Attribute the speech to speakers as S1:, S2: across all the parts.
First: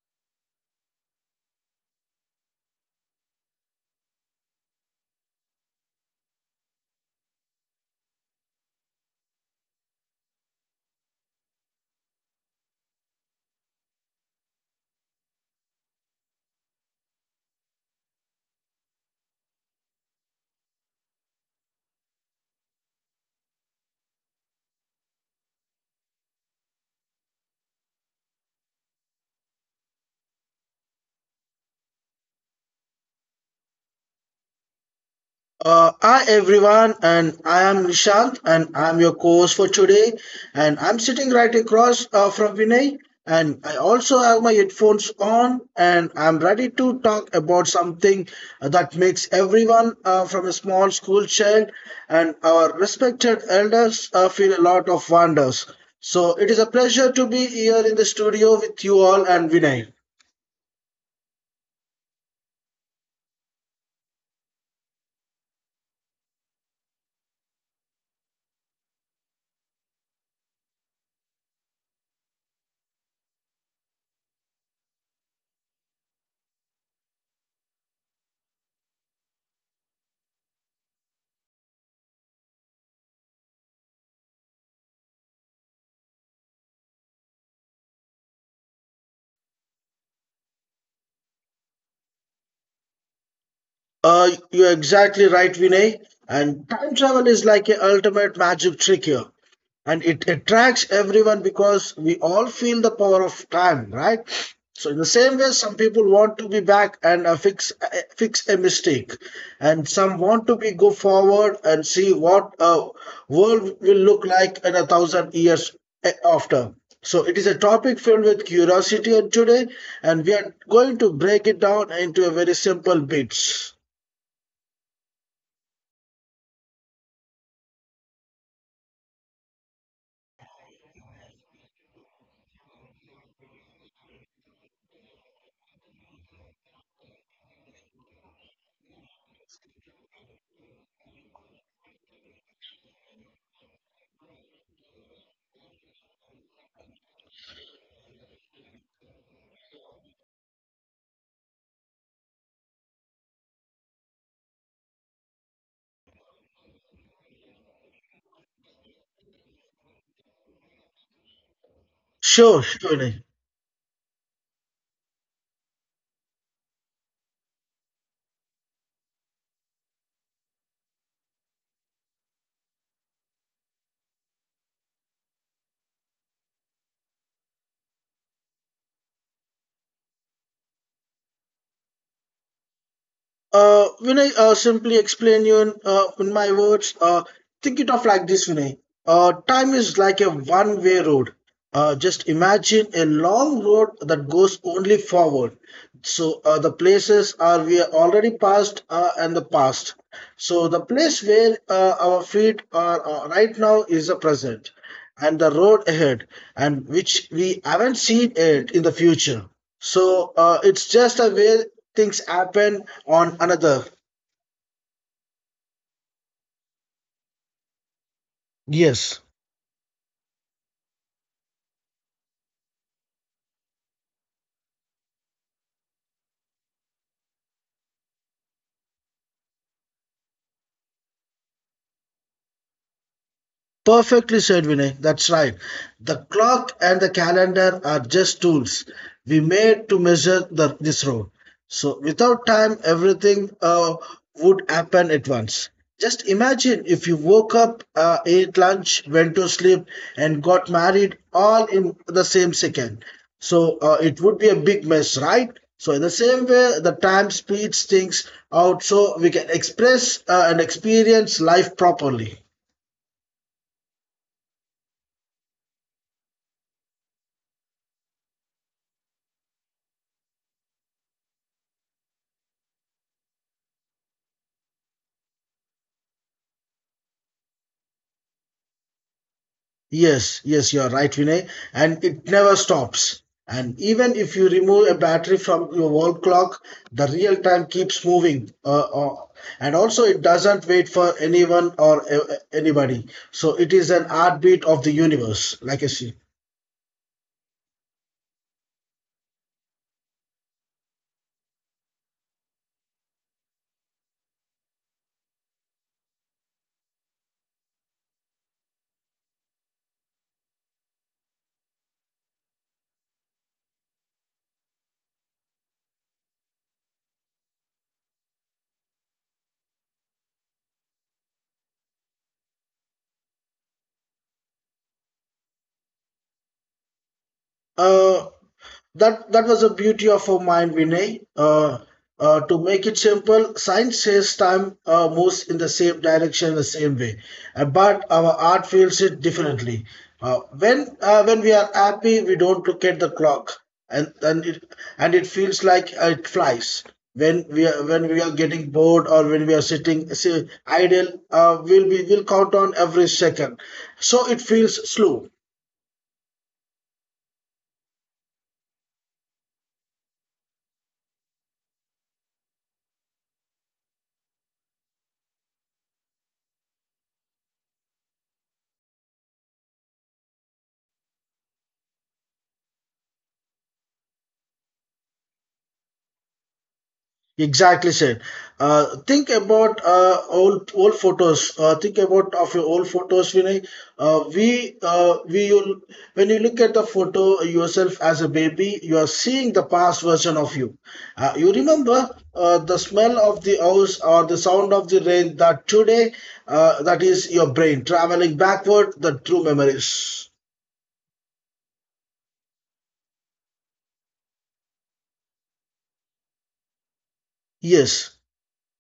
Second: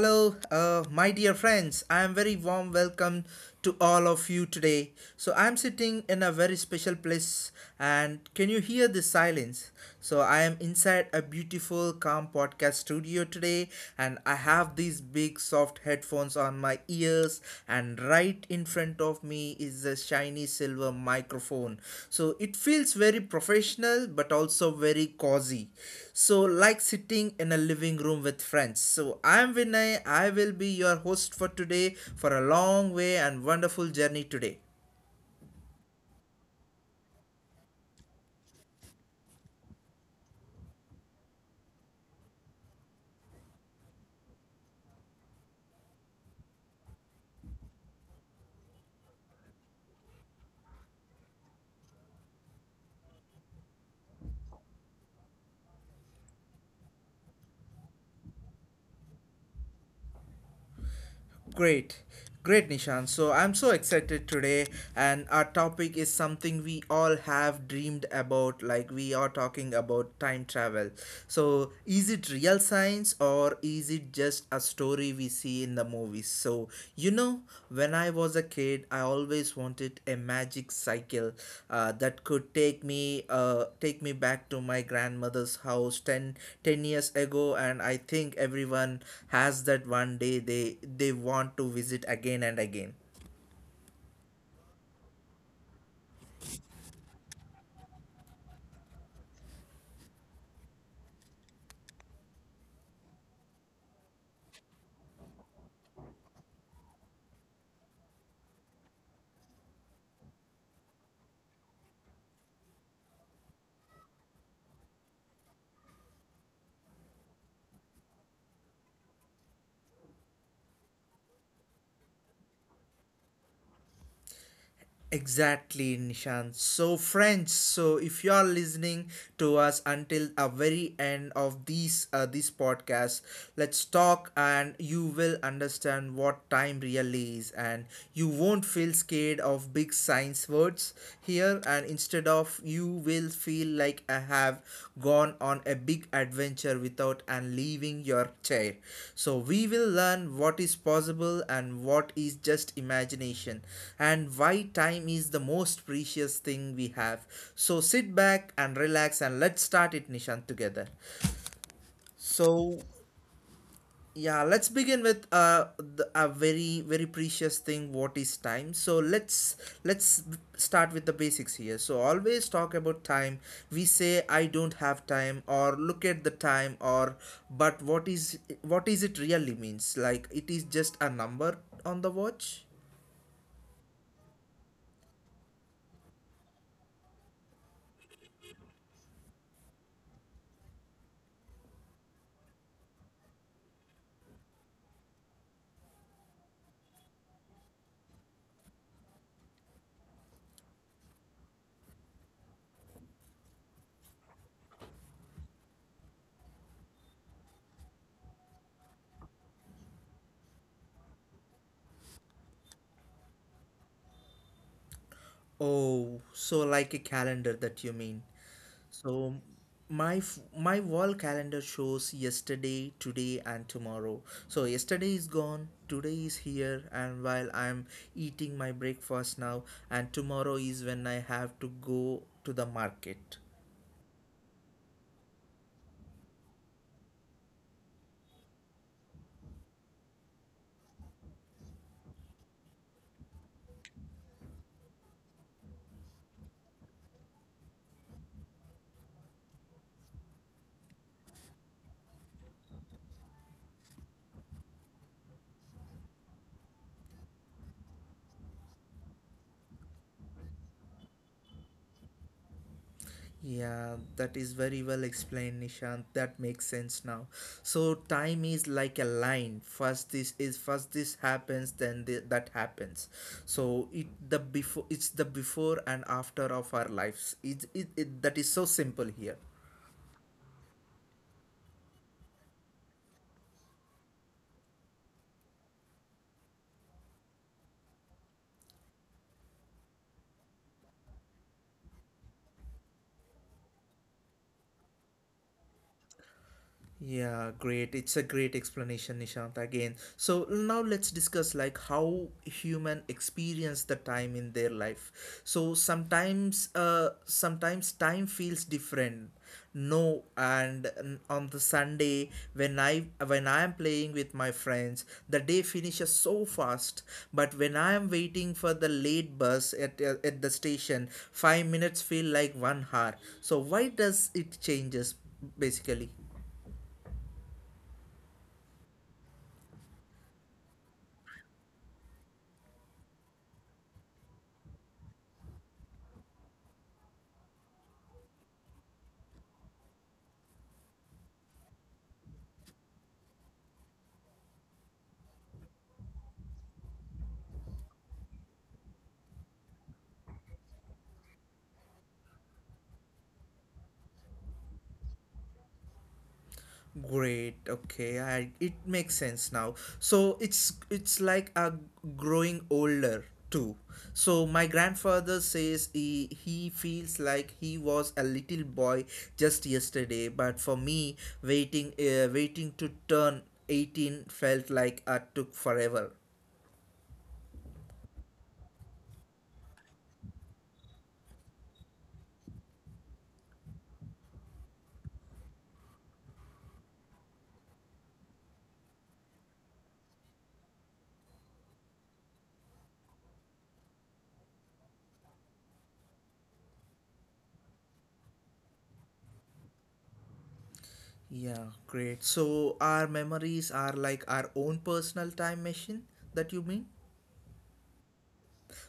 S1: hello, my dear friends. I am very warm welcome to all of you today. So I am sitting in a very special place, and can you hear the silence? So I am inside a beautiful, calm podcast studio today, and I have these big, soft headphones on my ears and right in front of me is a shiny silver microphone, so it feels very professional but also very cozy, so like sitting in a living room with friends. So I'm Vinay, I will be your host for today, for a long way and wonderful journey today.
S2: Hi everyone, and I am Nishant, and I'm your co-host for today. And I'm sitting right across from Vinay, and I also have my headphones on, and I'm ready to talk about something that makes everyone from a small school child and our respected elders feel a lot of wonders. So it is a pleasure to be here in the studio with you all and Vinay.
S1: Great. Great, Nishan. So I'm so excited today, and our topic is something we all have dreamed about. Like, we are talking about time travel. So, is it real science or is it just a story we see in the movies? So, you know know, when I was a kid, I always wanted a magic cycle that could take me take me back to my grandmother's house ten years ago, and I think everyone has that one day they want to visit again and again.
S2: You're exactly right, Vinay. And time travel is like a ultimate magic trick here. And it attracts everyone because we all feel the power of time, right? So in the same way, some people want to be back and fix a mistake, and some want to be go forward and see what world will look like in a thousand years after. So it is a topic filled with curiosity, and today and we are going to break it down into a very simple bits.
S1: Exactly, Nishant. So, friends, so if you are listening to us until a very end of these this podcast, let's talk, and you will understand what time really is, and you won't feel scared of big science words here. And instead of you will feel like I have gone on a big adventure without and leaving your chair. So we will learn what is possible and what is just imagination, and why time is the most precious thing we have. So sit back and relax and let's start it, Nishan, together.
S2: sure
S1: So
S2: sure
S1: yeah, let's begin with a very precious thing, what is time. So let's start with the basics here. So always talk about time, we say I don't have time or look at the time, or but what is it really means. Like, it is just a number on the watch.
S2: Vinay, simply explain you in my words. Think it of like this, Vinay. Time is like a one-way road. Just imagine a long road that goes only forward. So the places are we are already passed and the past. So the place where our feet are right now is the present, and the road ahead and which we haven't seen it in the future. So it's just a way things happen on another.
S1: Oh, so like a calendar that you mean.
S2: Yes.
S1: So my wall calendar shows yesterday, today and tomorrow. So yesterday is gone, today is here, and while I'm eating my breakfast now, and tomorrow is when I have to go to the market.
S2: Perfectly said, Vinay. That's right. The clock and the calendar are just tools we made to measure the, this road. So without time, everything would happen at once. Just imagine if you woke up, ate lunch, went to sleep, and got married all in the same second. So it would be a big mess, right? So in the same way, the time speeds things out so we can express and experience life properly.
S1: Yeah, that is very well explained, Nishant. That makes sense now. So time is like a line. First this happens, then that happens. So it the before, it's the before and after of our lives. It that is so simple here.
S2: Yes, yes, you're right, Vinay. And it never stops. And even if you remove a battery from your wall clock, the real time keeps moving. And also, it doesn't wait for anyone or anybody. So it is an heartbeat of the universe, like I see.
S1: Yeah, great. It's a great explanation, Nishant, again. So now let's discuss like how human experience the time in their life. So sometimes time feels different. No, and on the Sunday when I am playing with my friends, the day finishes so fast. But when I am waiting for the late bus at the station, 5 minutes feel like 1 hour. So why does it changes basically?
S2: Uh, That that was the beauty of our mind, Vinay. To make it simple, science says time moves in the same direction, in the same way. But our art feels it differently. Uh, when we are happy, we don't look at the clock, and and it and it feels like it flies. When we are getting bored or when we are sitting say, idle, we'll be will count on every second, so it feels slow.
S1: Great. Okay, it makes sense now. So it's like a growing older too. So my grandfather says he feels like he was a little boy just yesterday, but for me, waiting to turn 18 felt like it took forever.
S2: Exactly said. Think about old old photos. Think about of your old photos, Vinay. Uh, we uh, we will, when you look at the photo yourself as a baby, you are seeing the past version of you. You remember the smell of the house or the sound of the rain. That today, that is your brain traveling backward the true memories.
S1: Yeah, great. So our memories are like our own personal time machine, that you mean?
S2: Yes.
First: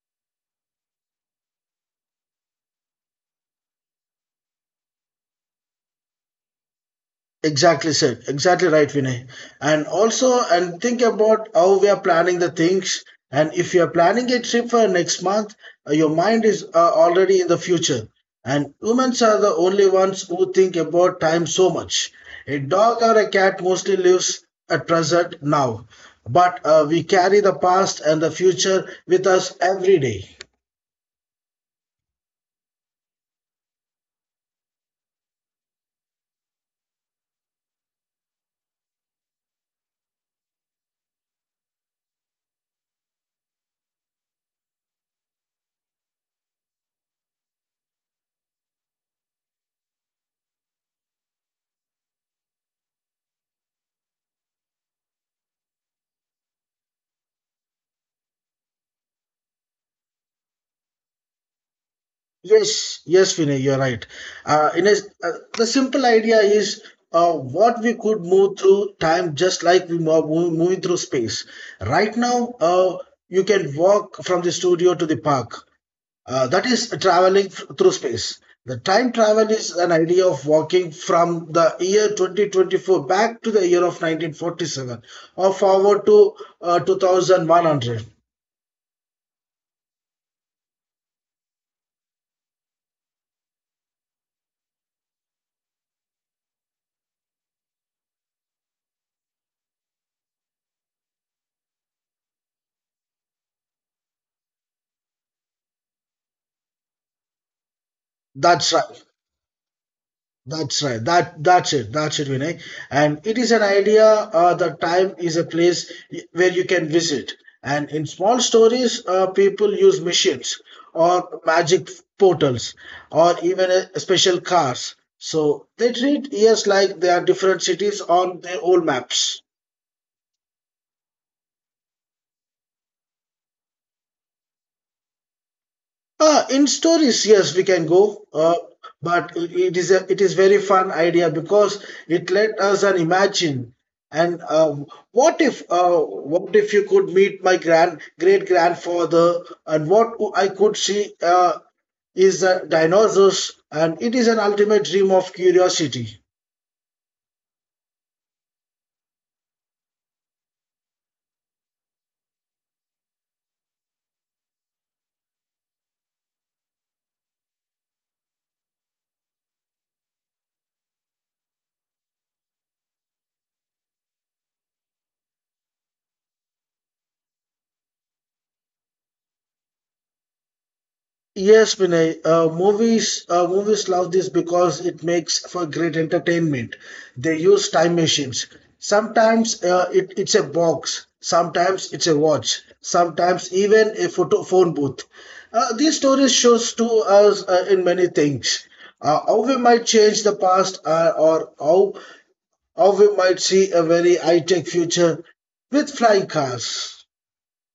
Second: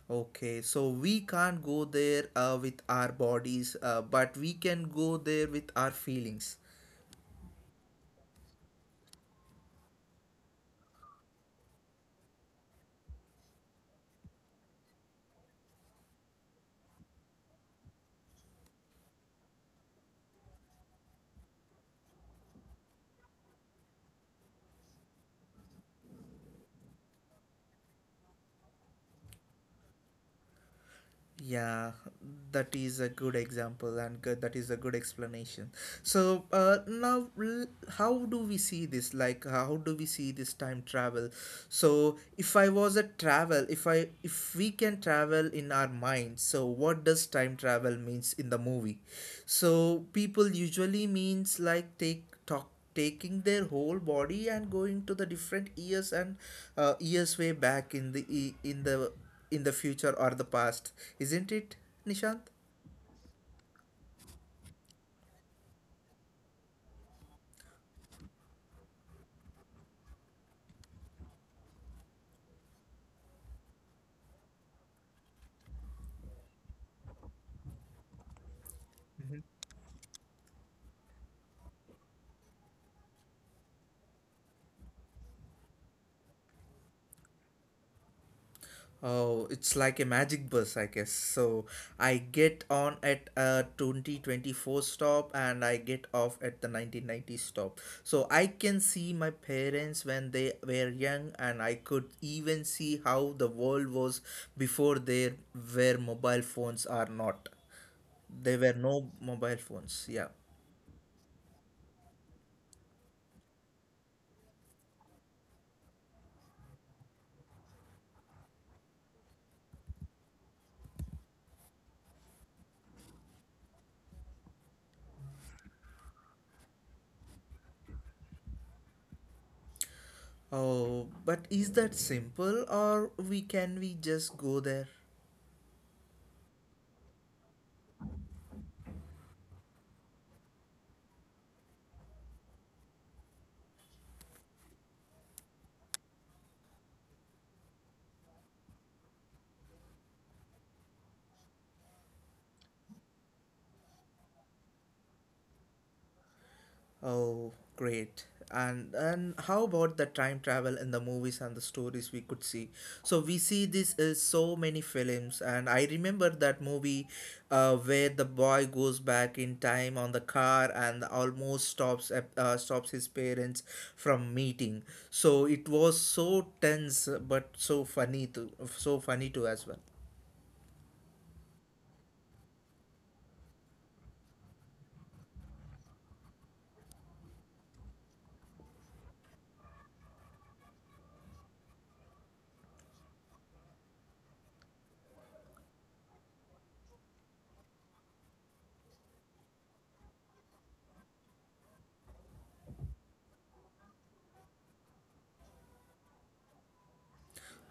S1: Okay, so we can't go there with our bodies, but we can go there with our feelings.
S2: Exactly said. Exactly right, Vinay. And also, and think about how we are planning the things. And if you are planning a trip for next month, your mind is already in the future. And humans are the only ones who think about time so much. A dog or a cat mostly lives at present now, but we carry the past and the future with us every day.
S1: Yeah, that is a good example and good, that is a good explanation. So now, how do we see this? Like, how do we see this time travel? So if I was a travel, if I if we can travel in our mind, so what does time travel means in the movie? So people usually means like take talk taking their whole body and going to the different years, and years way back in the e- in the future or the past, isn't it, Nishant?
S2: Yes, yes, Vinay, you're right. Uh, in a, uh, the simple idea is what we could move through time just like we moving through space. Right now, you can walk from the studio to the park. That is traveling through space. The time travel is an idea of walking from the year 2024 back to the year of 1947, or forward to 2100.
S1: Oh, it's like a magic bus, I guess. So I get on at a 2024 stop and I get off at the 1990 stop. So I can see my parents when they were young, and I could even see how the world was before there were mobile phones or not. There
S2: That's
S1: were
S2: right.
S1: no mobile phones, yeah.
S2: That's right. That's it. That's it, Vinay. And it is an idea. The time is a place where you can visit. And in small stories, people use machines or magic portals or even a special cars. So they treat years like they are different cities on their old maps.
S1: Oh, but is that simple or we can we just go there?
S2: Ah, in stories, yes, we can go, but it is very fun idea because it let us an imagine. And what if uh, what if you could meet my grand great grandfather, and what I could see is the dinosaurs, and it is an ultimate dream of curiosity.
S1: Oh, great. And how about the time travel in the movies and the stories we could see? So we see this is so many films, and I remember that movie, where the boy goes back in time on the car and almost stops stops his parents from meeting. So it was so tense, but so funny too as well.
S2: Yes, Vinay. Movies love this because it makes for great entertainment. They use time machines. Sometimes it's a box. Sometimes it's a watch. Sometimes even a photo phone booth. These stories shows to us in many things. How we might change the past, or how we might see a very high tech future with flying cars.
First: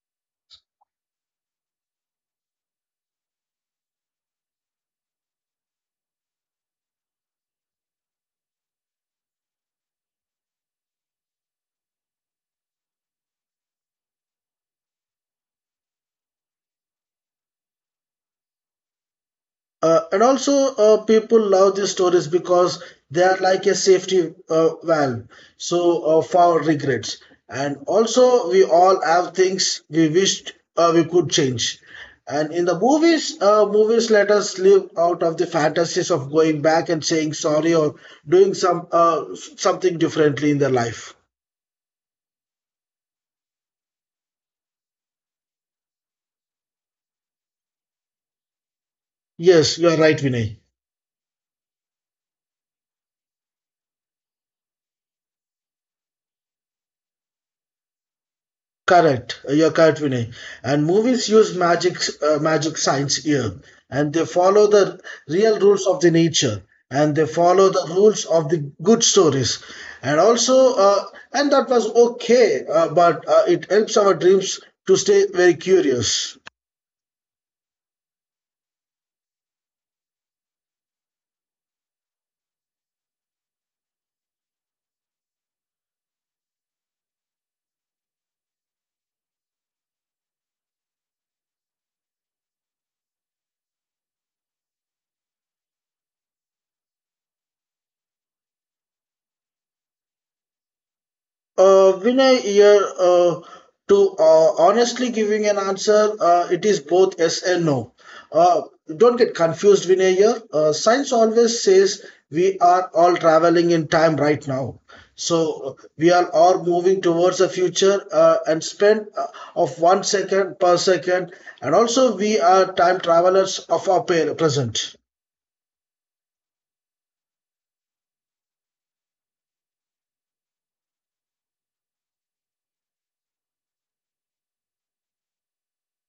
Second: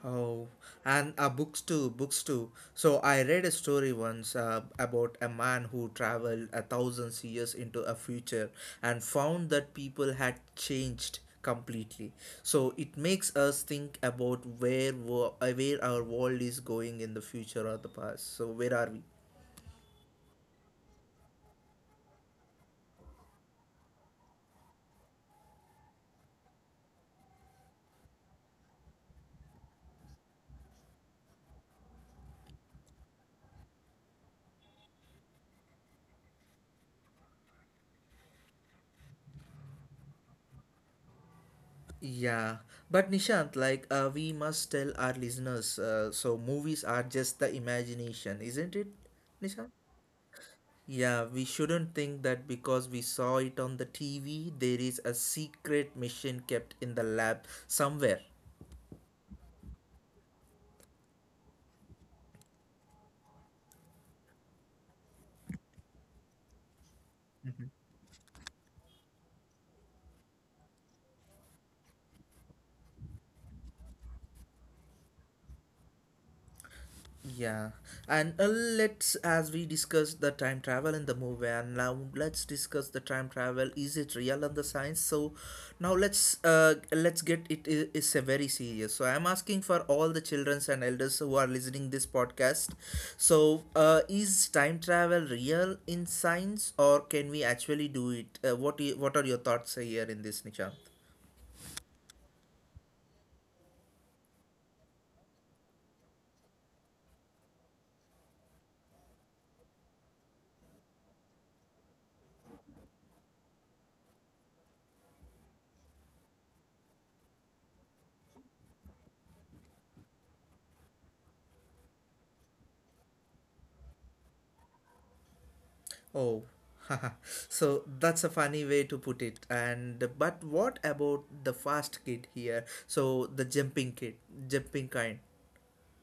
S1: Oh, and books too, So I read a story once about a man who traveled 1,000 years into a future and found that people had changed completely. So it makes us think about where our world is going in the future or the past. So where are we?
S2: And also, people love these stories because they are like a safety valve, so for regrets. And also, we all have things we wished we could change. And in the movies, movies let us live out of the fantasies of going back and saying sorry or doing something differently in their life.
S1: Yeah, but Nishant, like we must tell our listeners, so movies are just the imagination, isn't it, Nishant?
S2: Yes, you are right, Vinay.
S1: Yeah, we shouldn't think that because we saw it on the TV, there is a secret mission kept in the lab somewhere.
S2: Correct. You're correct, Vinay. And movies use magic, magic signs here, and they follow the real rules of the nature, and they follow the rules of the good stories, and also, uh, and that was okay, but it helps our dreams to stay very curious.
S1: Yeah, and let's, as we discussed the time travel in the movie, and now let's discuss the time travel. Is it real in the science? So, now let's get it. It's a very serious. So, I'm asking for all the childrens and elders who are listening this podcast. So, is time travel real in science, or can we actually do it? What are your thoughts here in this, Nishant?
S2: Vinay, here to honestly giving an answer, it is both yes and no. Uh, don't get confused, Vinay. Here, science always says we are all traveling in time right now. So we are all moving towards the future and spend of one second per second, and also we are time travelers of our present.
S1: Oh, so that's a funny way to put it. And but what about the fast kid here? So the jumping kid, jumping kind.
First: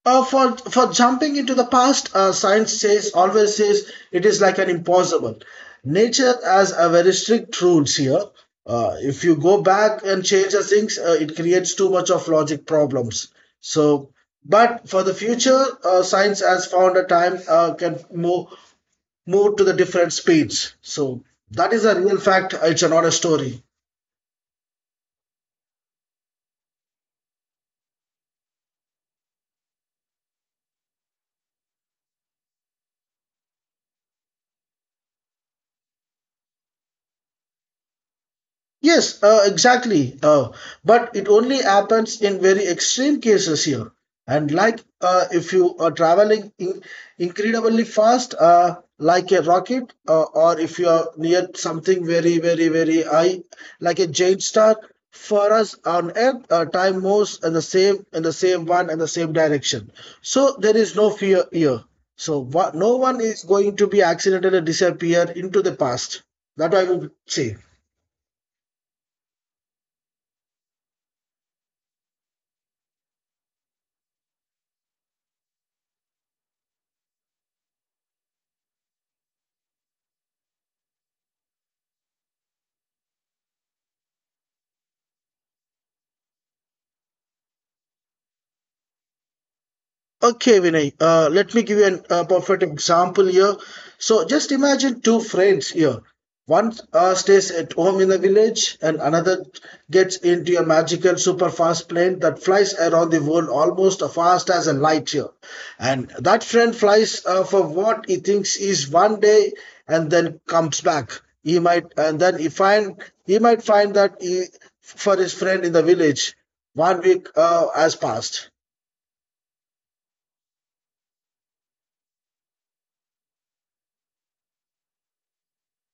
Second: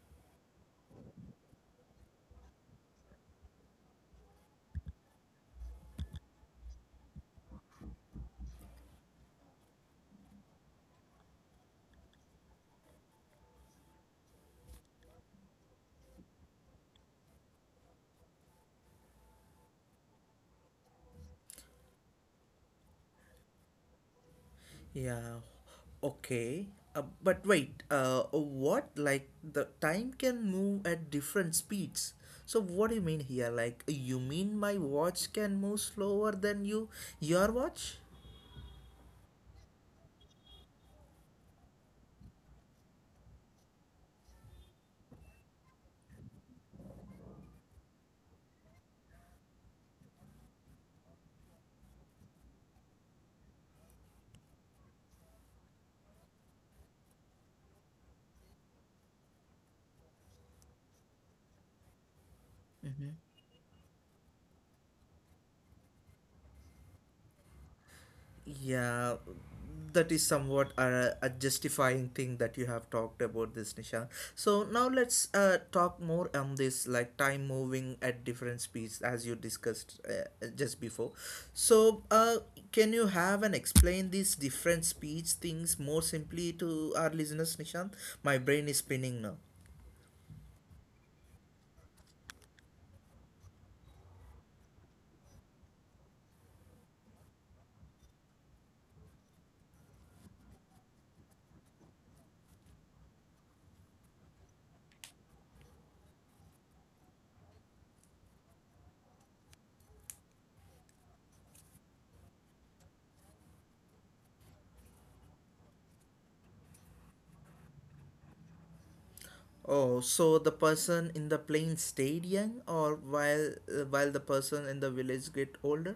S2: For jumping into the past, science says always says it is like an impossible. Nature has a very strict rules here. If you go back and change the things, it creates too much of logic problems. So, but for the future, science has found a time can move move to the different speeds. So that is a real fact. It's not a story.
S1: Yeah, okay. But wait, what like the time can move at different speeds? So what do you mean here? Like you mean my watch can move slower than you, your watch?
S2: Yes, exactly. But it only happens in very extreme cases here. And like if you are traveling in incredibly fast, like a rocket, or if you are near something very, very, very high, like a giant star, for us on Earth, time moves in the same one and the same direction. So there is no fear here. So no one is going to be accidentally disappear into the past. That I would say.
S1: Yeah, that is somewhat a justifying thing that you have talked about this, Nisha. So now let's talk more on this, like time moving at different speeds, as you discussed just before. So, can you have and explain these different speeds things more simply to our listeners, Nishant? My brain is spinning now.
S2: Okay, Vinay, let me give you a perfect example here. So just imagine two friends here. One stays at home in the village, and another gets into a magical super fast plane that flies around the world almost as fast as a light here. And that friend flies for what he thinks is one day and then comes back. He might, and then he find he might find that he, for his friend in the village, one week has passed.
S1: Oh, so the person in the plane stayed young, or while the person in the village get older?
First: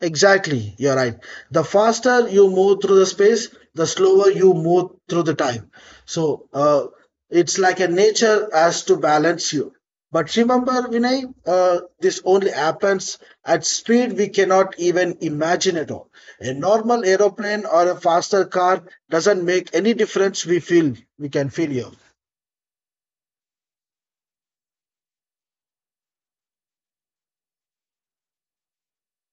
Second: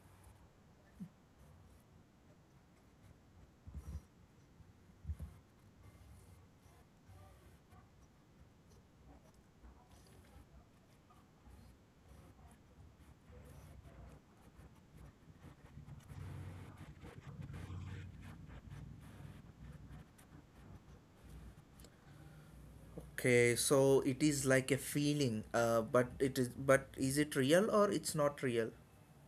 S2: Exactly, you're right. The faster you move through the space, the slower you move through the time. So it's like a nature has to balance you. But remember, Vinay, this only happens at speed we cannot even imagine at all. A normal aeroplane or a faster car doesn't make any difference. We can feel here.
S1: Okay, so it is like a feeling, but it is but is it real or it's not real?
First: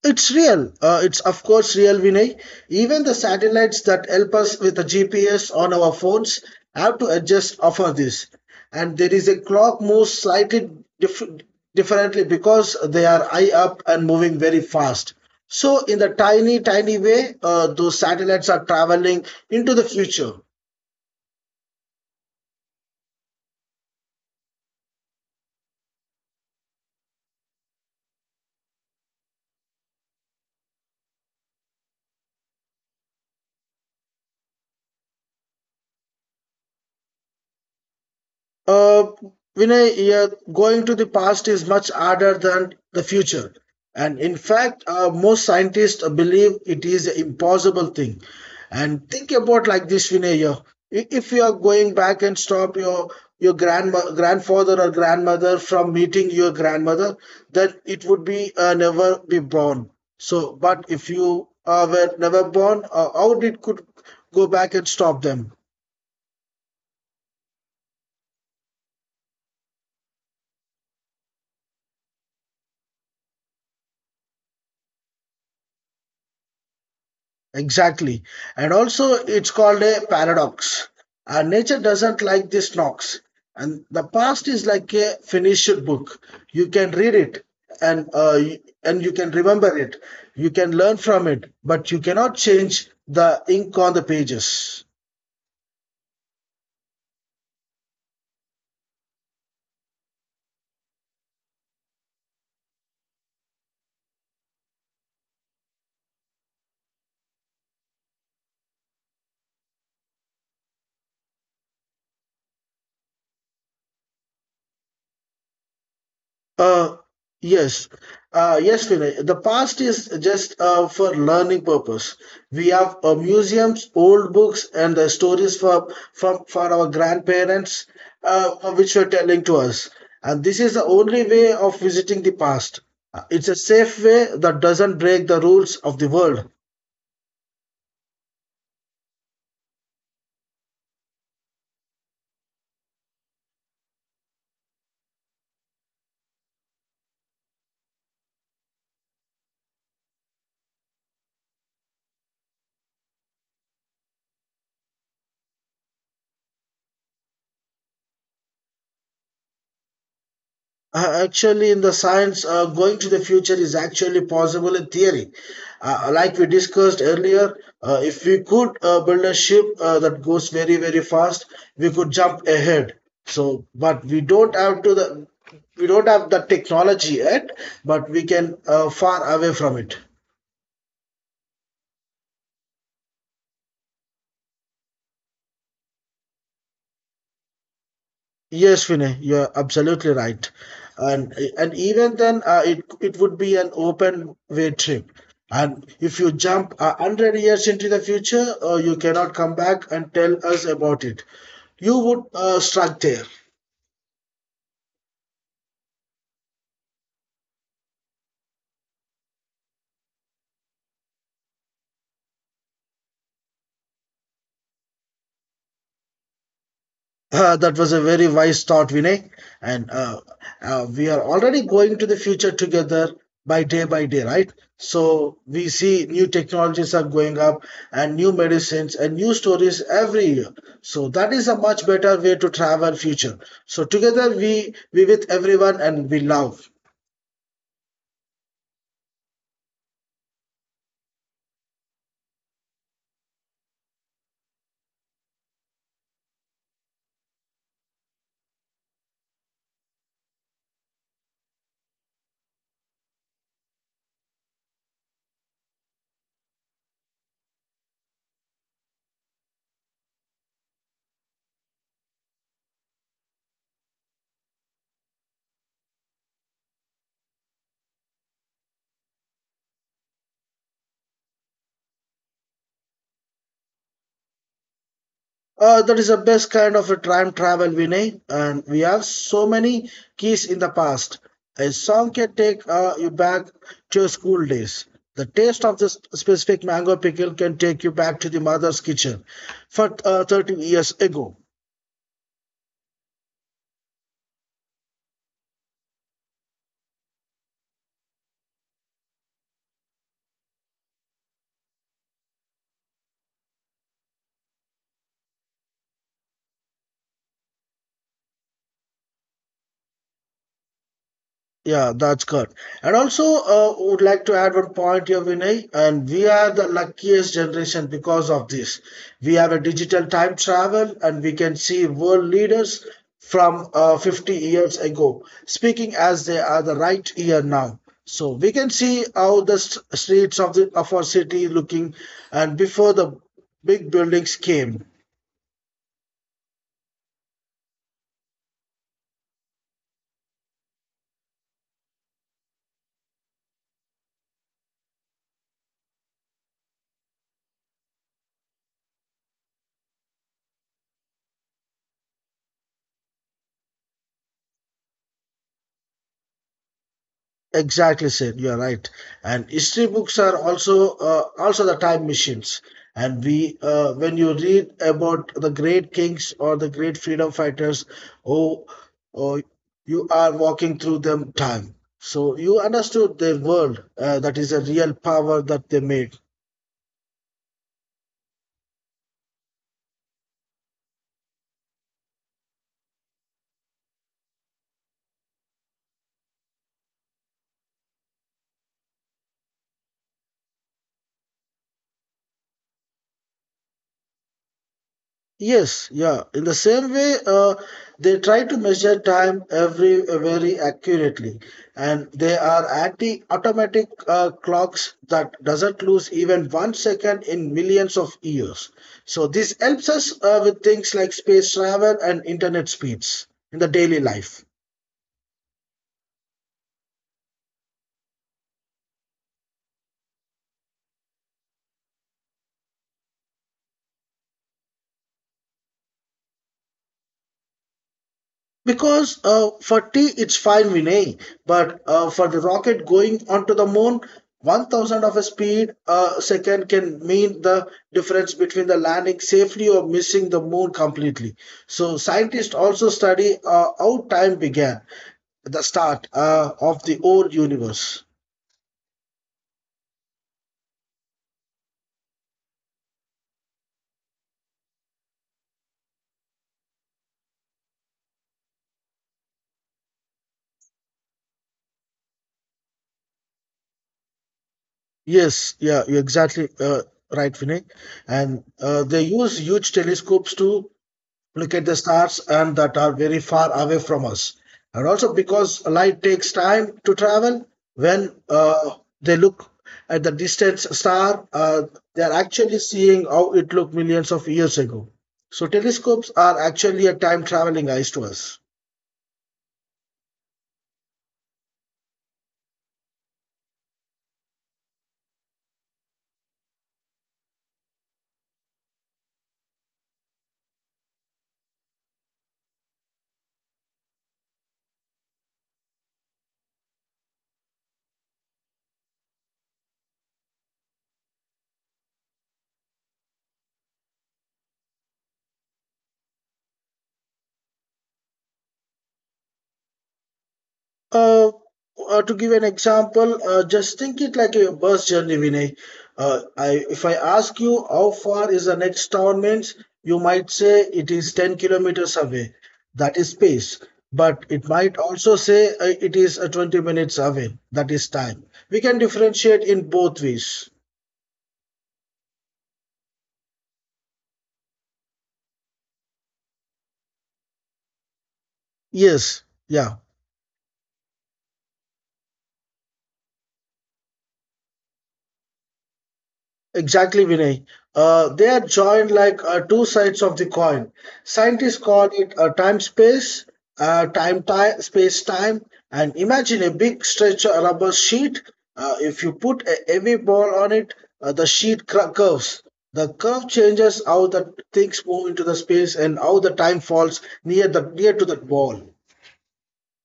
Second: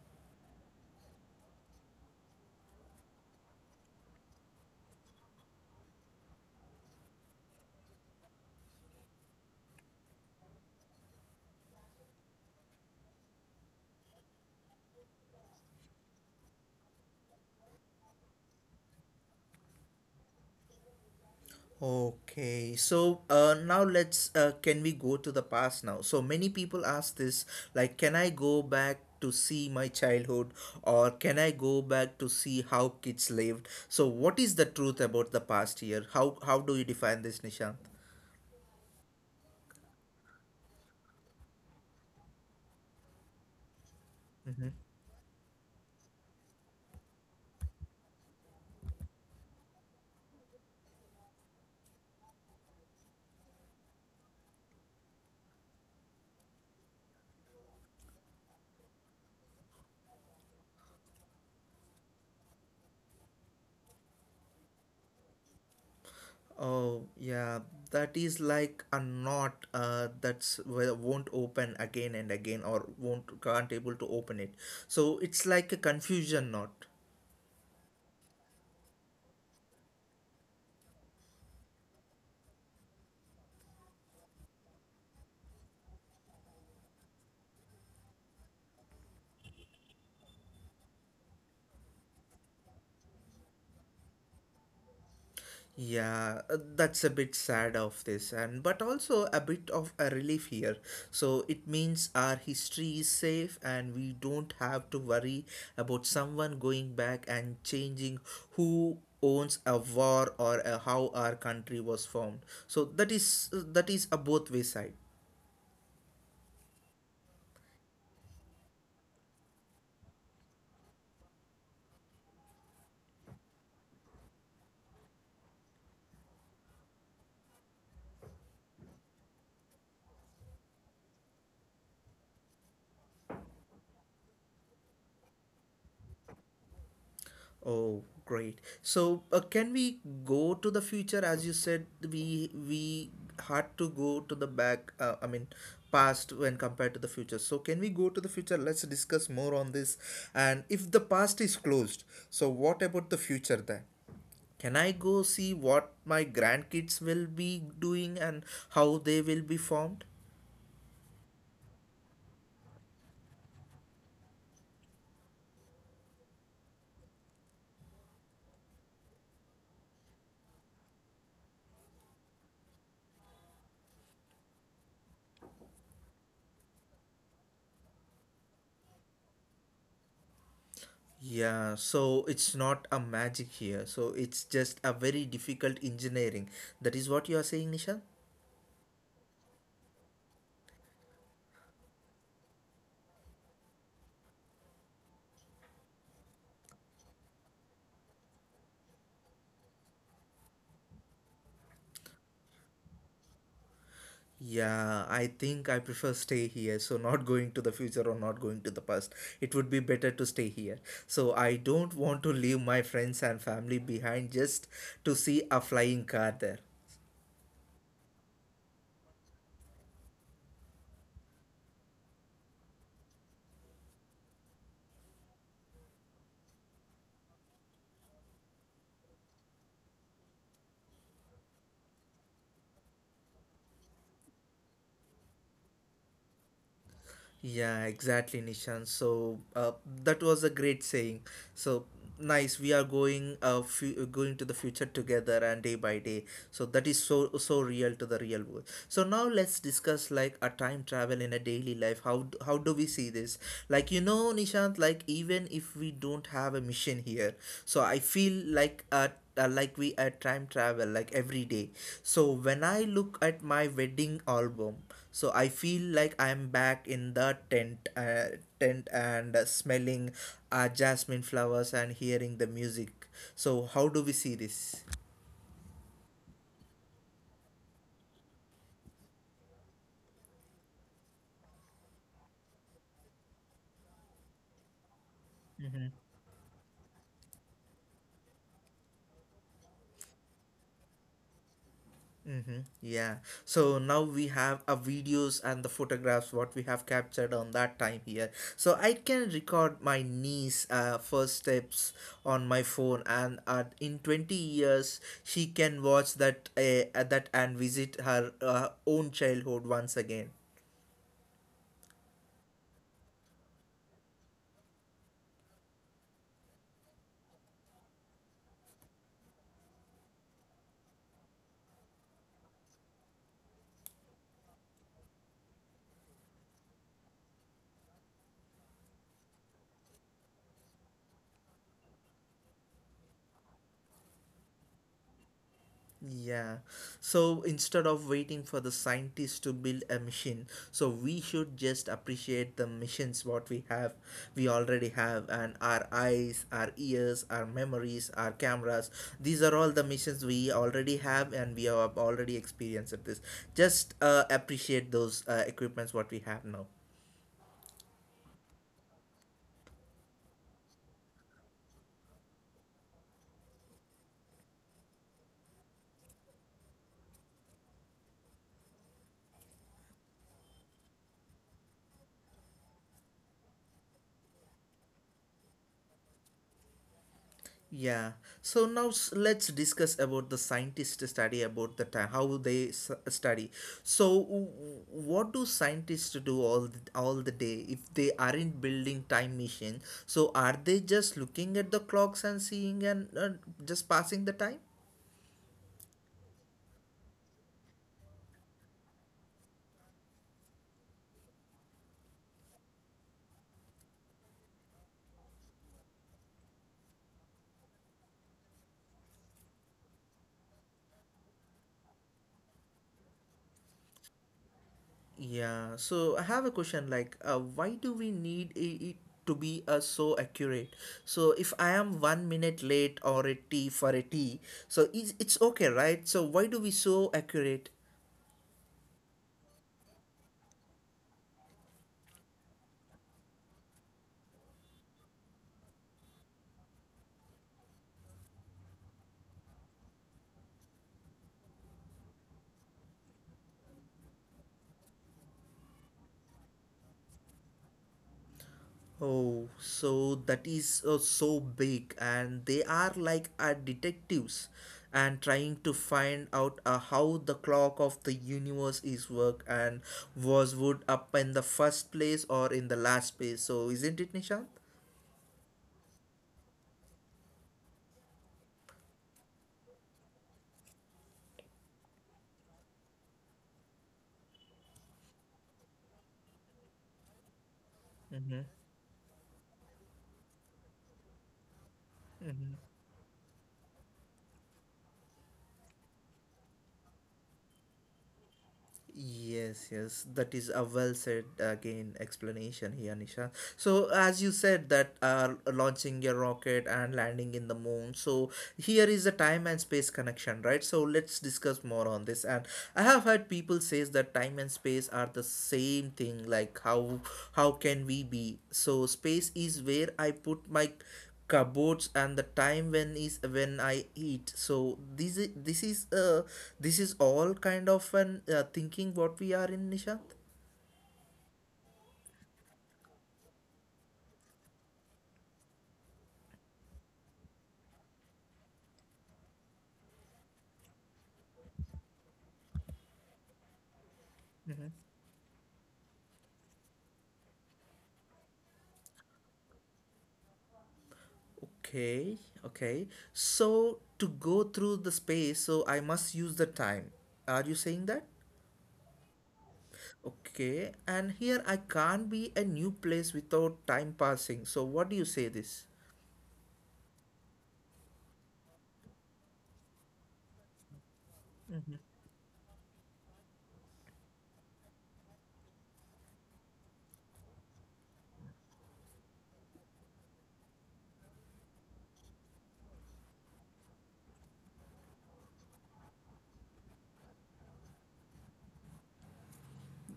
S2: It's real. It's of course real, Vinay. Even the satellites that help us with the GPS on our phones have to adjust offer this. And there is a clock moves slightly diff- differently because they are high up and moving very fast. So in the tiny, tiny way, those satellites are traveling into the future.
S1: Okay, so now let's can we go to the past now? So many people ask this, like, can I go back to see my childhood, or can I go back to see how kids lived? So what is the truth about the past here? How do you define this, Nishant?
S2: Uh, Vinay, yeah, going to the past is much harder than the future. And in fact, most scientists believe it is an impossible thing. And think about like this, Vinay. Yeah. If you are going back and stop your grandfather or grandmother from meeting your grandmother, then it would be never be born. So, but if you were never born, how did could go back and stop them?
S1: Oh, yeah, that is like a knot that's well, won't open again and again or won't can't able to open it. So it's like a confusion knot.
S2: Exactly. And also, it's called a paradox. Nature doesn't like this knocks. And the past is like a finished book. You can read it and you can remember it. You can learn from it, but you cannot change the ink on the pages.
S1: Yeah, that's a bit sad of this and but also a bit of a relief here. So it means our history is safe and we don't have to worry about someone going back and changing who owns a war or a how our country was formed, so that is a both way side.
S2: Uh, yes. Yes, Vinay. The past is just for learning purpose. We have museums, old books, and the stories for our grandparents, uh, which were telling to us. And this is the only way of visiting the past. It's a safe way that doesn't break the rules of the world.
S1: Oh, great. So, can we go to the future? As you said, we had to go to the back, I mean, past when compared to the future. So, can we go to the future? Let's discuss more on this. And if the past is closed, so what about the future then? Can I go see what my grandkids will be doing and how they will be formed?
S2: Actually, in the science, going to the future is actually possible in theory. Like we discussed earlier, if we could build a ship that goes very, very fast, we could jump ahead. So, but we don't have the technology yet, but we can far away from it.
S1: Yeah, so it's not a magic here. So it's just a very difficult engineering. That is what you are saying, Nisha?
S2: Yes, Vinay, you're absolutely right. And and even then, it would be an open way trip. And if you jump a hundred years into the future, you cannot come back and tell us about it. You would struck there.
S1: Yeah, I think I prefer stay here. So not going to the future or not going to the past. It would be better to stay here. So I don't want to leave my friends and family behind just to see a flying car there.
S2: That was a very wise thought, Vinay. And we are already going to the future together by day, right? So we see new technologies are going up and new medicines and new stories every year. So that is a much better way to travel future. So together we with everyone and we love.
S1: Yeah, exactly, Nishan. So that was a great saying. So nice, we are going going to the future together and day by day. So that is so so real to the real world. So now let's discuss like a time travel in a daily life. How do we see this? Nishant, like even if we don't have a mission here, so I feel like we at time travel like every day. So when I look at my wedding album, so I feel like I'm back in the tent and smelling jasmine flowers and hearing the music. So how do we see this?
S2: That is the best kind of a time travel, Vinay, and we have so many keys in the past. A song can take you back to your school days. The taste of this specific mango pickle can take you back to the mother's kitchen for 30 years ago.
S1: Mm-hmm. Yeah. So now we have a videos and the photographs what we have captured on that time here. So I can record my niece first steps on my phone, and in 20 years she can watch that and visit her own childhood once again.
S2: Yeah, that's good. And also, would like to add one point here, Vinay. And we are the luckiest generation because of this. We have a digital time travel, and we can see world leaders from 50 years ago speaking as they are the right here now. So we can see how the streets of the of our city looking, and before the big buildings came.
S1: Yeah. So instead of waiting for the scientists to build a machine, so we should just appreciate the missions what we have, we already have, and our eyes, our ears, our memories, our cameras. These are all the missions we already have, and we have already experienced this. Just appreciate those equipments what we have now.
S2: Exactly, said you are right. And history books are also also the time machines. And we, when you read about the great kings or the great freedom fighters, oh, oh, you are walking through them time. So you understood their world. That is a real power that they made.
S1: Yeah. So now let's discuss about the scientists study about the time how they study. So what do scientists do all all the day if they aren't building time machine? So are they just looking at the clocks and seeing and just passing the time?
S2: Yes, yeah. In the same way, they try to measure time every very accurately, and they are acting automatic clocks that doesn't lose even one second in millions of years. So this helps us with things like space travel and internet speeds in the daily life.
S1: Yeah, so I have a question like, why do we need it to be so accurate? So if I am 1 minute late or a tea for a tea, so it's okay, right? So why do we so accurate?
S2: Because for tea, it's fine, Vinay. But for the rocket going onto the moon, one thousand of a speed a second can mean the difference between the landing safely or missing the moon completely. So scientists also study how time began, the start of the old universe.
S1: Oh, so that is so big, and they are like detectives and trying to find out how the clock of the universe is work and was would up in the first place or in the last place. So isn't it, Nishant?
S2: Yes, yeah, you're exactly right, Vinay. And they use huge telescopes to look at the stars and that are very far away from us, and also because light takes time to travel when they look at the distant star, they are actually seeing how it looked millions of years ago. So telescopes are actually a time traveling eyes to us.
S1: Yes, yes, that is a well said again explanation here, Nisha. So, as you said, that launching your rocket and landing in the moon. So, here is a time and space connection, right? So, let's discuss more on this. And I have heard people says that time and space are the same thing. Like how can we be? So, space is where I put my cupboards and the time when is when I eat. So this is all kind of an thinking what we are in, Nishant.
S2: Uh, to give an example, just think it like a bus journey, Vinay. If I ask you how far is the next town means, you might say it is 10 kilometers away. That is space. But it might also say it is 20 minutes away. That is time. We can differentiate in both ways.
S1: Okay. Okay, so to go through the space, so I must use the time. Are you saying that?
S2: Yes. Yeah.
S1: Okay, and here I can't be a new place without time passing. So what do you say this?
S2: Exactly, Vinay. They are joined like two sides of the coin. Scientists call it a time space, space time. And imagine a big stretch of rubber sheet. If you put a heavy ball on it, the curves. The curve changes how the things move into the space and how the time falls near to that ball.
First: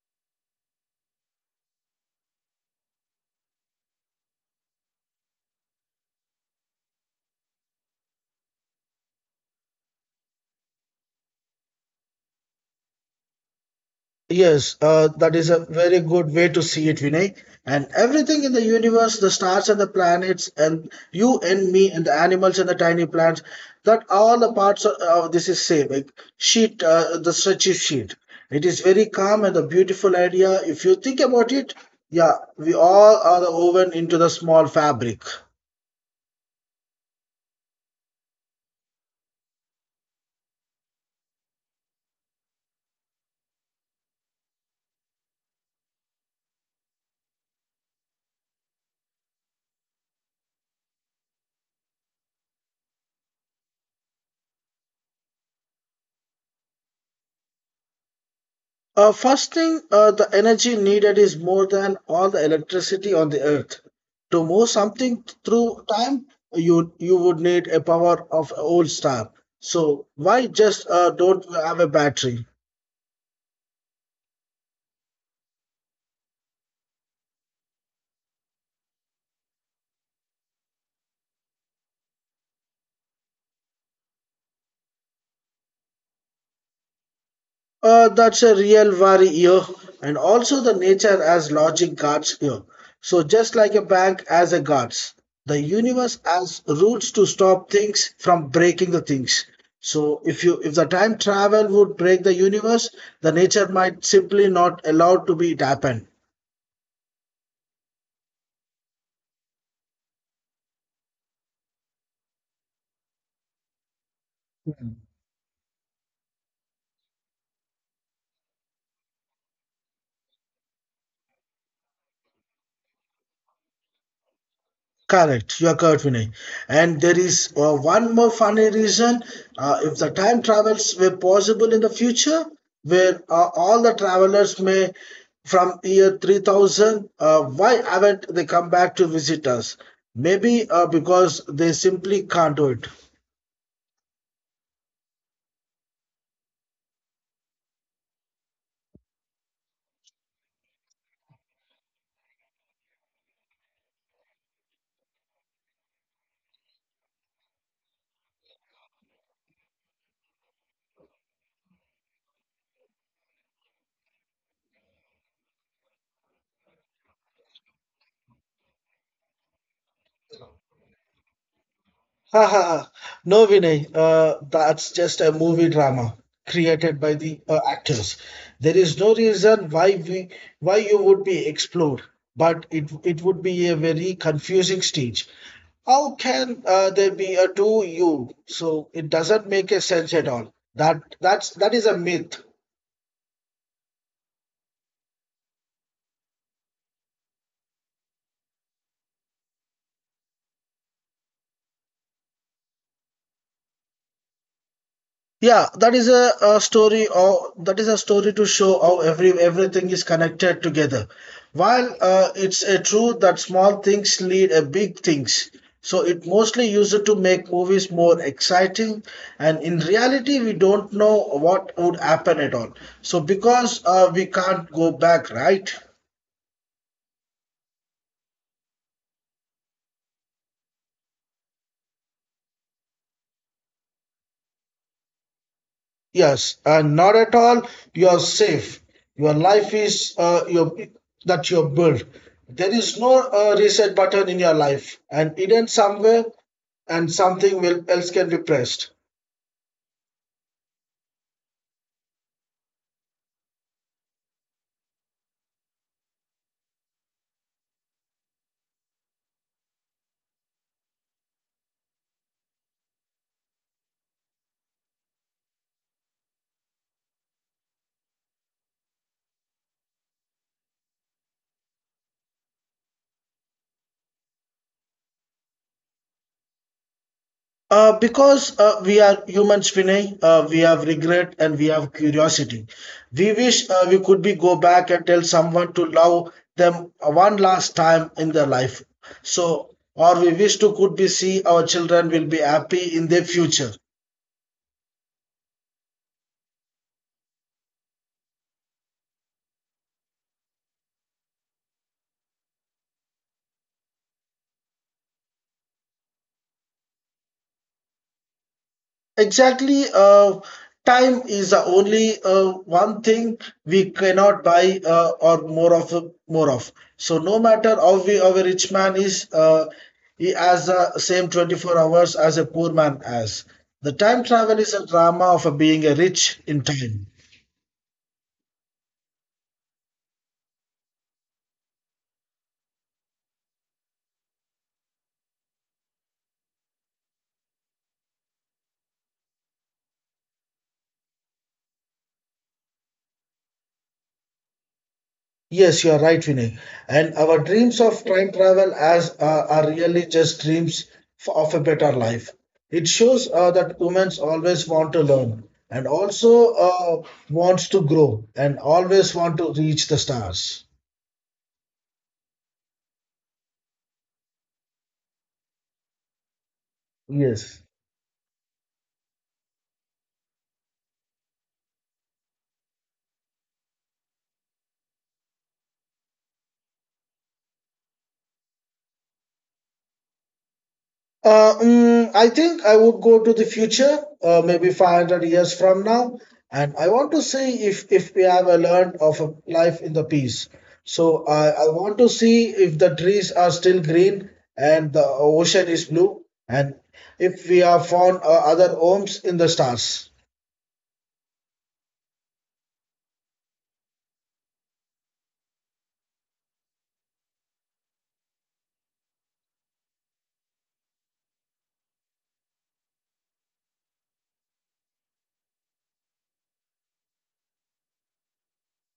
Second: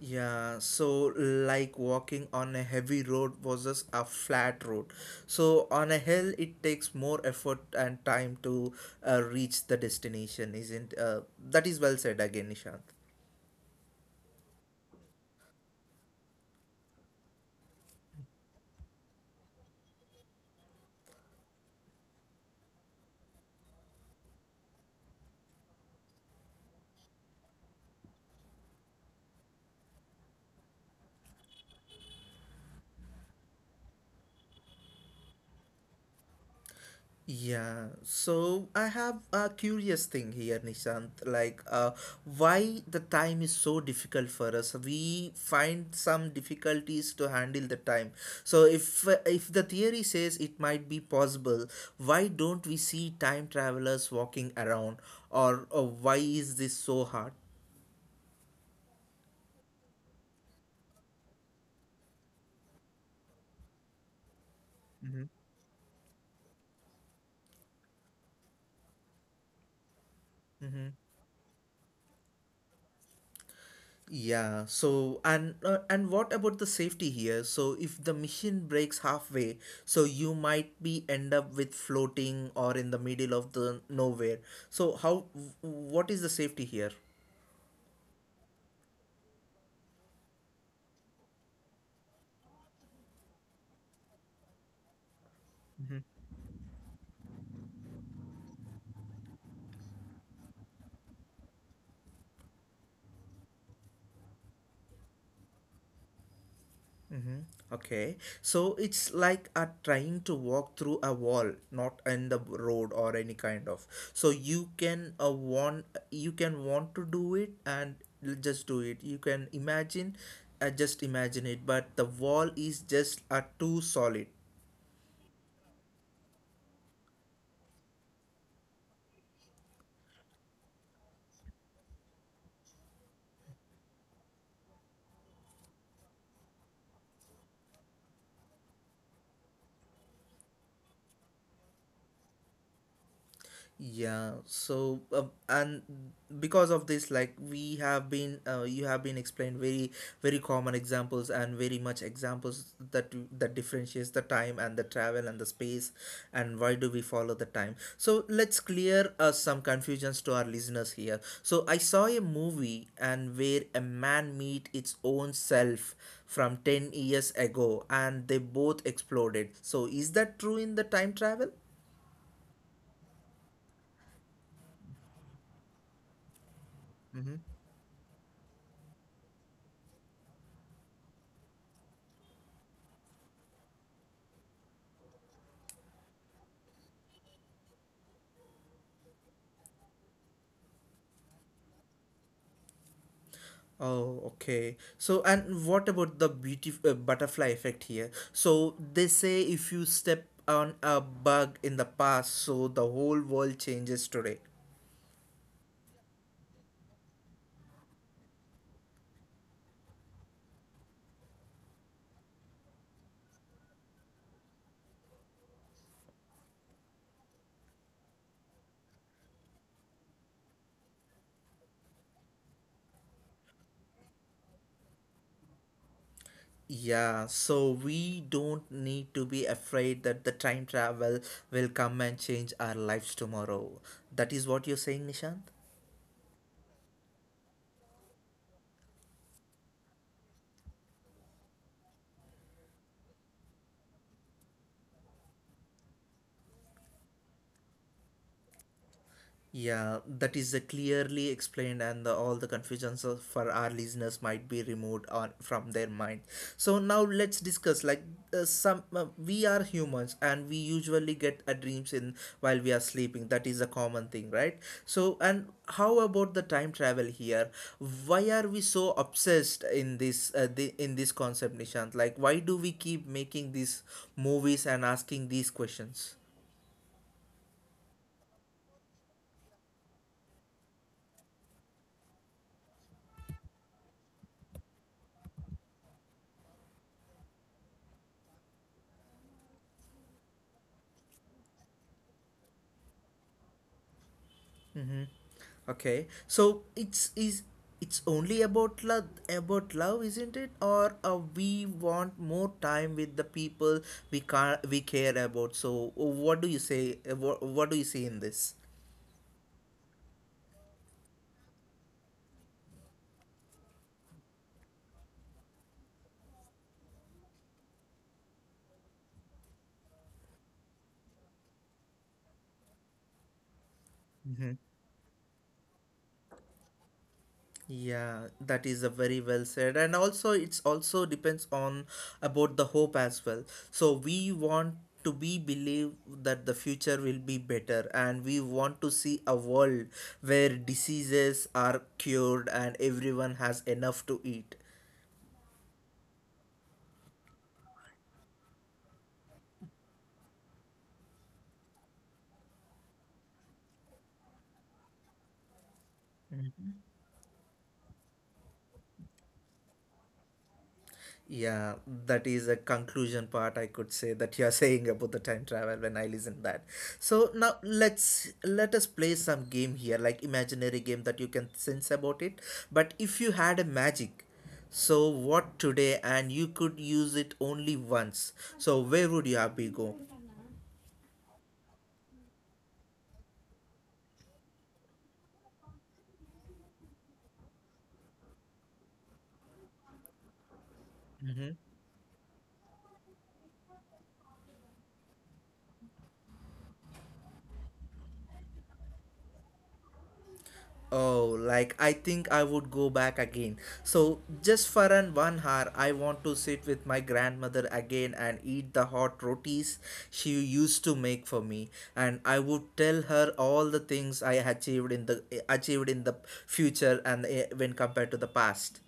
S1: Yeah, so like walking on a heavy road versus a flat road. So on a hill, it takes more effort and time to reach the destination, isn't? That is well said again, Nishant.
S2: Yes, that is a very good way to see it, Vinay. And everything in the universe, the stars and the planets, and you and me, and the animals and the tiny plants, that all the parts of this is same, like sheet, the stretchy sheet. It is very calm and a beautiful idea. If you think about it, yeah, we all are the woven into the small fabric.
S1: Yeah, so I have a curious thing here, Nishant. Like, why the time is so difficult for us? We find some difficulties to handle the time. So, if the theory says it might be possible, why don't we see time travelers walking around, or why is this so hard?
S2: First thing, the energy needed is more than all the electricity on the earth. To move something through time, you would need a power of a old star. So why just don't have a battery?
S1: Yeah, so and and what about the safety here? So if the machine breaks halfway, so you might be end up with floating or in the middle of the nowhere. So how what is the safety here?
S2: That's a real worry here, and also the nature as logic guards here. So just like a bank as a guards, the universe has rules to stop things from breaking the things. So if the time travel would break the universe, the nature might simply not allow to be it happen.
S1: Mm-hmm. Okay. So it's like a trying to walk through a wall, not in the road or any kind of. So you can want to do it and just do it. You can imagine, just imagine it. But the wall is just a too solid.
S2: Correct, you are correct, Vinay. And there is one more funny reason. If the time travels were possible in the future, where all the travelers may from year 3000, why haven't they come back to visit us? Maybe because they simply can't do it.
S1: Yeah, so and because of this, like we have been, you have been explained very, very common examples and very much examples that differentiates the time and the travel and the space, and why do we follow the time? So let's clear some confusions to our listeners here. So I saw a movie and where a man meet its own self from 10 years ago, and they both exploded. So is that true in the time travel?
S2: Ha ha ha. No, Vinay, that's just a movie drama created by the actors. There is no reason why you would be explored, but it would be a very confusing stage. How can there be a two you? So it doesn't make a sense at all. That is a myth.
S1: Oh, okay. So, and what about the beauty butterfly effect here? So, they say if you step on a bug in the past, so the whole world changes today.
S2: Yeah, that is a story or that is a story to show how everything is connected together. While it's a truth that small things lead a big things, so it mostly used to make movies more exciting. And in reality, we don't know what would happen at all. So because we can't go back, right?
S1: Yeah, so we don't need to be afraid that the time travel will come and change our lives tomorrow. That is what you're saying, Nishant?
S2: Yes, and not at all. You are safe. Your life is your that you have built. There is no reset button in your life, and hidden somewhere, and something will, else can be pressed.
S1: Yeah, that is clearly explained, and all the confusions for our listeners might be removed on, from their mind. So now let's discuss. Like we are humans, and we usually get a dreams in while we are sleeping. That is a common thing, right? So and how about the time travel here? Why are we so obsessed in this in this concept, Nishant? Like why do we keep making these movies and asking these questions?
S2: Because we are humans, Vinay, we have regret and we have curiosity. We wish we could be go back and tell someone to love them one last time in their life. So, or we wish to could be see our children will be happy in their future.
S1: Okay, so it's only about love, isn't it? Or we want more time with the people we care about. So, what do you say? What do you see in this?
S2: Exactly. Time is the only one thing we cannot buy or more of more of. So no matter how a rich man is, he has the same 24 hours as a poor man has. The time travel is a drama of being a rich in time.
S1: Yeah, that is a very well said, and also it's also depends on about the hope as well. So we want to be believe that the future will be better, and we want to see a world where diseases are cured and everyone has enough to eat.
S2: Yes, you are right, Vinay. And our dreams of time travel as are really just dreams of a better life. It shows that humans always want to learn and also wants to grow and always want to reach the stars.
S1: Yeah, that is a conclusion part I could say that you are saying about the time travel when I listen that. So
S2: Yes.
S1: now let us play some game here, like imaginary game that you can sense about it. But if you had a magic, so what today and you could use it only once. So where would you have be go?
S2: I think I would go to the future, maybe 500 years from now, and I want to see if we have a learned of a life in the peace. So I
S1: Mm-hmm.
S2: I want to see if the trees are still green and the ocean is blue, and if we have found other homes in the stars.
S1: Oh, like I think I would go back again. So, just for an 1 hour, I want to sit with my grandmother again and eat the hot rotis she used to make for me, and I would tell her all the things I achieved in the future and eh, when compared to the past.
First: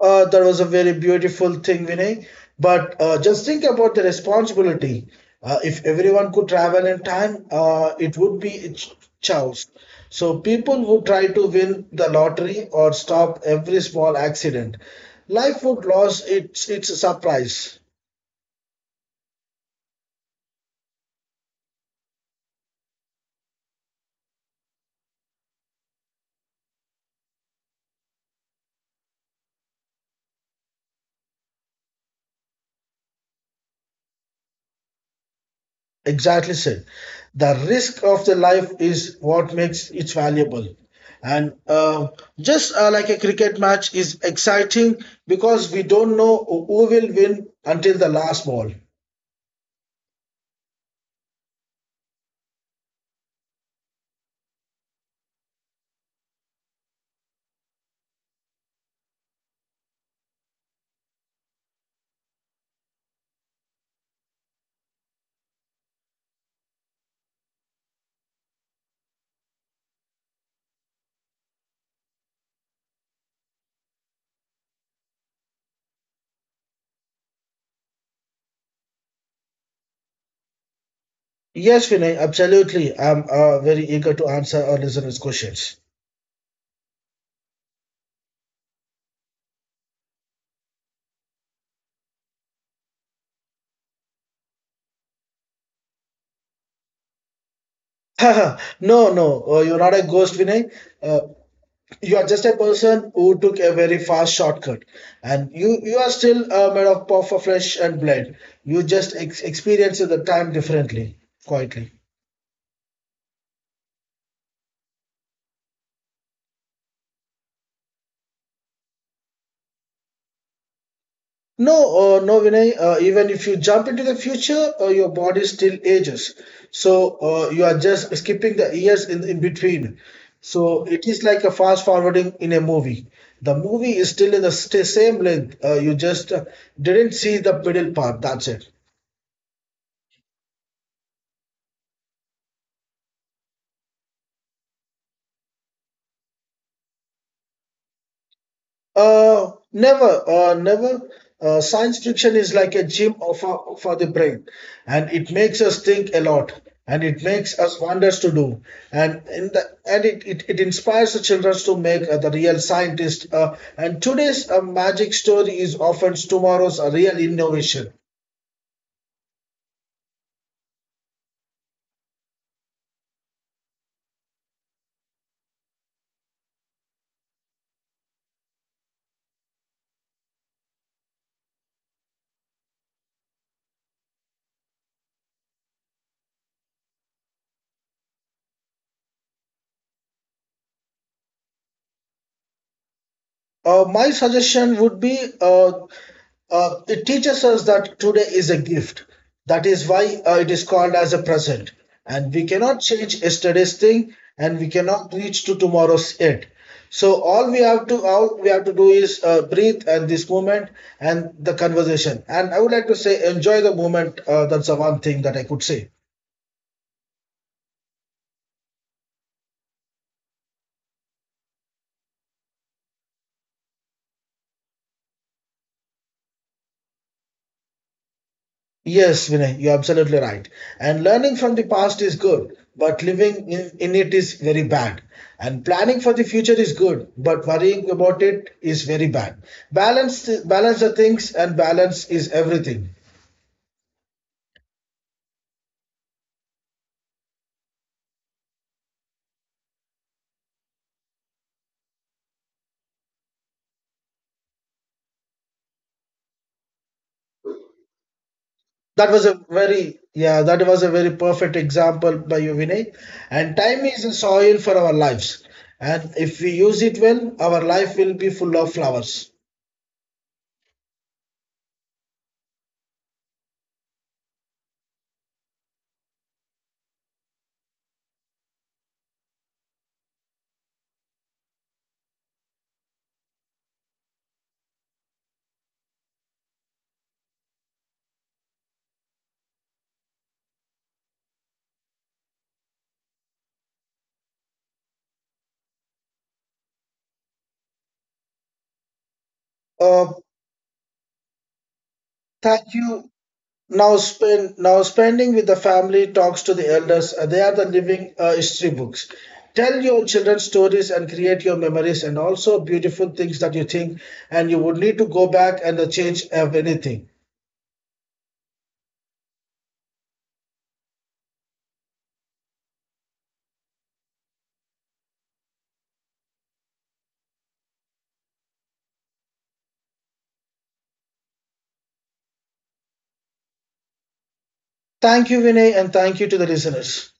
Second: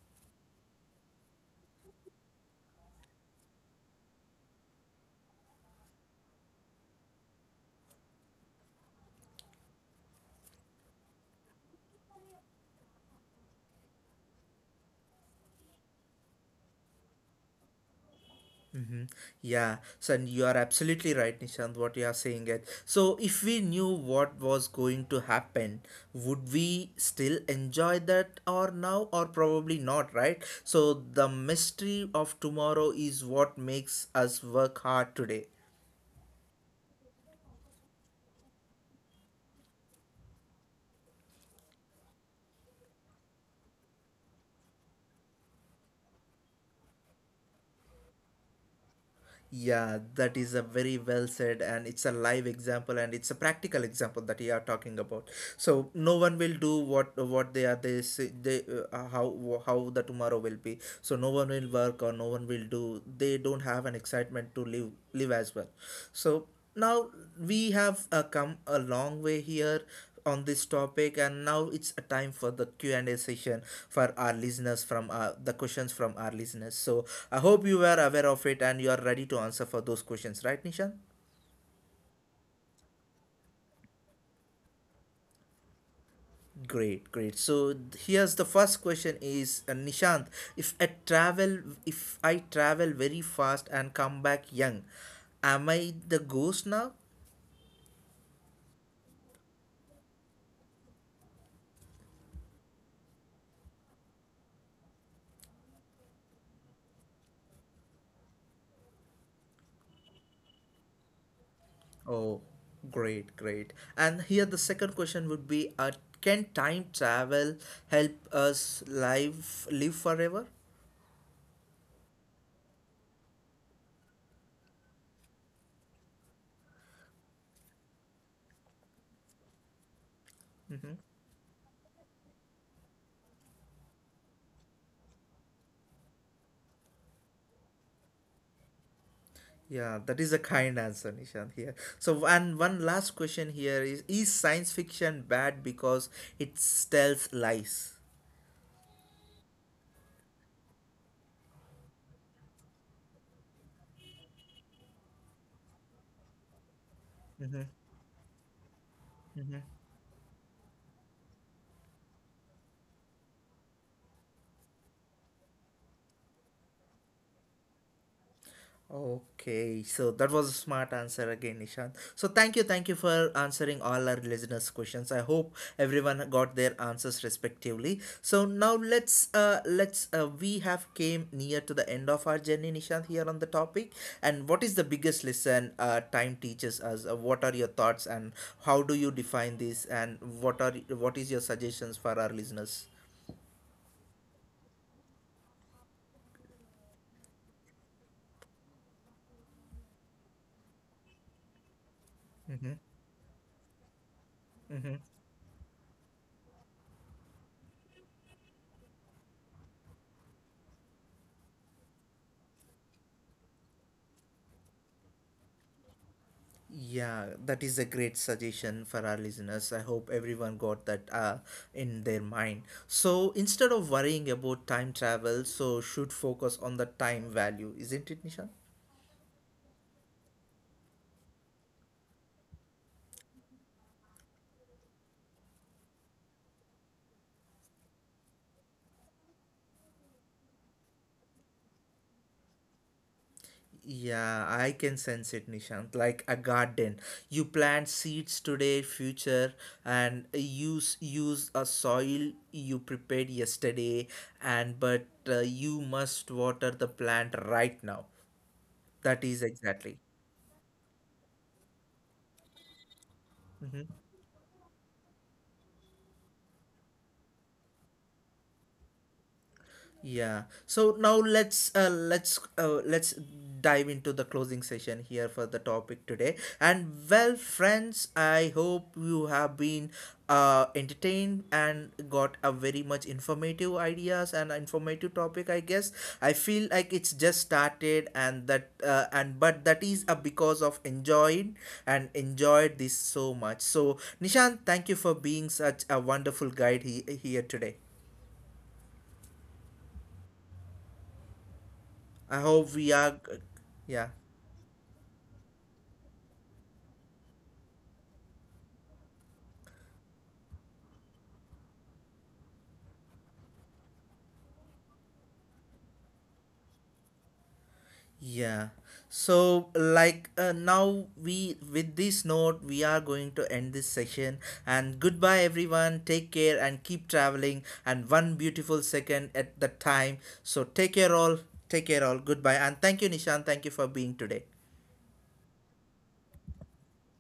S2: That was a very beautiful thing, Vinay. But just think about the responsibility. If everyone could travel in time, it would be chaos. So people would try to win the lottery or stop every small accident. Life would lose its surprise.
S1: Mm-hmm. Yeah, so and you are absolutely right, Nishant, what you are saying it. So if we knew what was going to happen, would we still enjoy that or now or probably not, right? So the mystery of tomorrow is what makes us work hard today.
S2: Exactly said. The risk of the life is what makes it valuable. And just like a cricket match is exciting because we don't know who will win until the last ball.
S1: Yeah, that is a very well said, and it's a live example, and it's a practical example that you are talking about. So no one will do what they say they uh, how how the tomorrow will be. So no one will work or no one will do. They don't have an excitement to live as well. So now we have come a long way here on this topic, and now it's a time for the Q&A session for our listeners, from the questions from our listeners. So I hope you were aware of it and you are ready to answer for those questions, right, Nishant?
S2: Yes, Vinay, absolutely. I'm very eager to answer our listeners' questions.
S1: Great, great. So here's the first question is Nishant, if i travel if I travel very fast and come back young, am I the ghost now?
S2: No, no, you're not a ghost, Vinay. Uh, you are just a person who took a very fast shortcut, and you are still made of puff of flesh and blood. You just experience the time differently, quietly.
S1: Oh, great, great. And here the second question would be, can time travel help us live forever?
S2: No, no, Vinay, even if you jump into the future, your body still ages. So you are just skipping the years in between. So it is like a fast forwarding in a movie. The movie is still in the same length. You just didn't see the middle part, that's it.
S1: Yeah, that is a kind answer, Nishant here. So, and one last question here is science fiction bad because it tells lies?
S2: Never, never. Science fiction is like a gym for the brain, and it makes us think a lot, and it makes us wonders to do, and it inspires the children to make the real scientist. And today's magic story is often tomorrow's real innovation.
S1: Okay, so that was a smart answer again, Nishant. So thank you for answering all our listeners' questions. I hope everyone got their answers respectively. So now let's we have came near to the end of our journey, Nishant, here on the topic. And what is the biggest lesson time teaches us? What are your thoughts, and how do you define this? And what is your suggestions for our listeners?
S2: My suggestion would be it teaches us that today is a gift. That is why it is called as a present. And we cannot change yesterday's thing, and we cannot reach to tomorrow's yet. So all we have to do is breathe and this moment and the conversation. And I would like to say enjoy the moment. That's the one thing that I could say.
S1: Yeah, that is a great suggestion for our listeners. I hope everyone got that in their mind. So instead of worrying about time travel, so should focus on the time value, isn't it, Nishant?
S2: Yes, Vinay, you're absolutely right. And learning from the past is good, but living in it is very bad. And planning for the future is good, but worrying about it is very bad. Balance the things, and balance is everything.
S1: Yeah, I can sense it, Nishant. Like a garden, you plant seeds today, future, and use a soil you prepared yesterday, and but you must water the plant right now. That is exactly.
S2: That was a very perfect example by you, Vinay. And time is the soil for our lives, and if we use it well, our life will be full of flowers.
S1: Yeah. So now let's dive into the closing session here for the topic today. And well, friends, I hope you have been entertained and got a very much informative ideas and informative topic. I guess I feel like it's just started and that and but that is a because of enjoyed and enjoyed this so much. So Nishan, thank you for being such a wonderful guide here today.
S2: Uh,
S1: I hope
S2: Thank
S1: we are
S2: you. Now,
S1: yeah,
S2: spend now spending with the family talks to the elders. They are the living history books. Tell your children stories and create your memories, and also beautiful things that you think, and you would need to go back and change of anything.
S1: yeah. So like now we with this note we are going to end this session, and goodbye everyone. Take care and keep traveling, and one beautiful second at the time. So take care all, take care all. Goodbye, and thank you, Nishan, thank you for being today.
S2: Thank you, Vinay, and thank you to the listeners.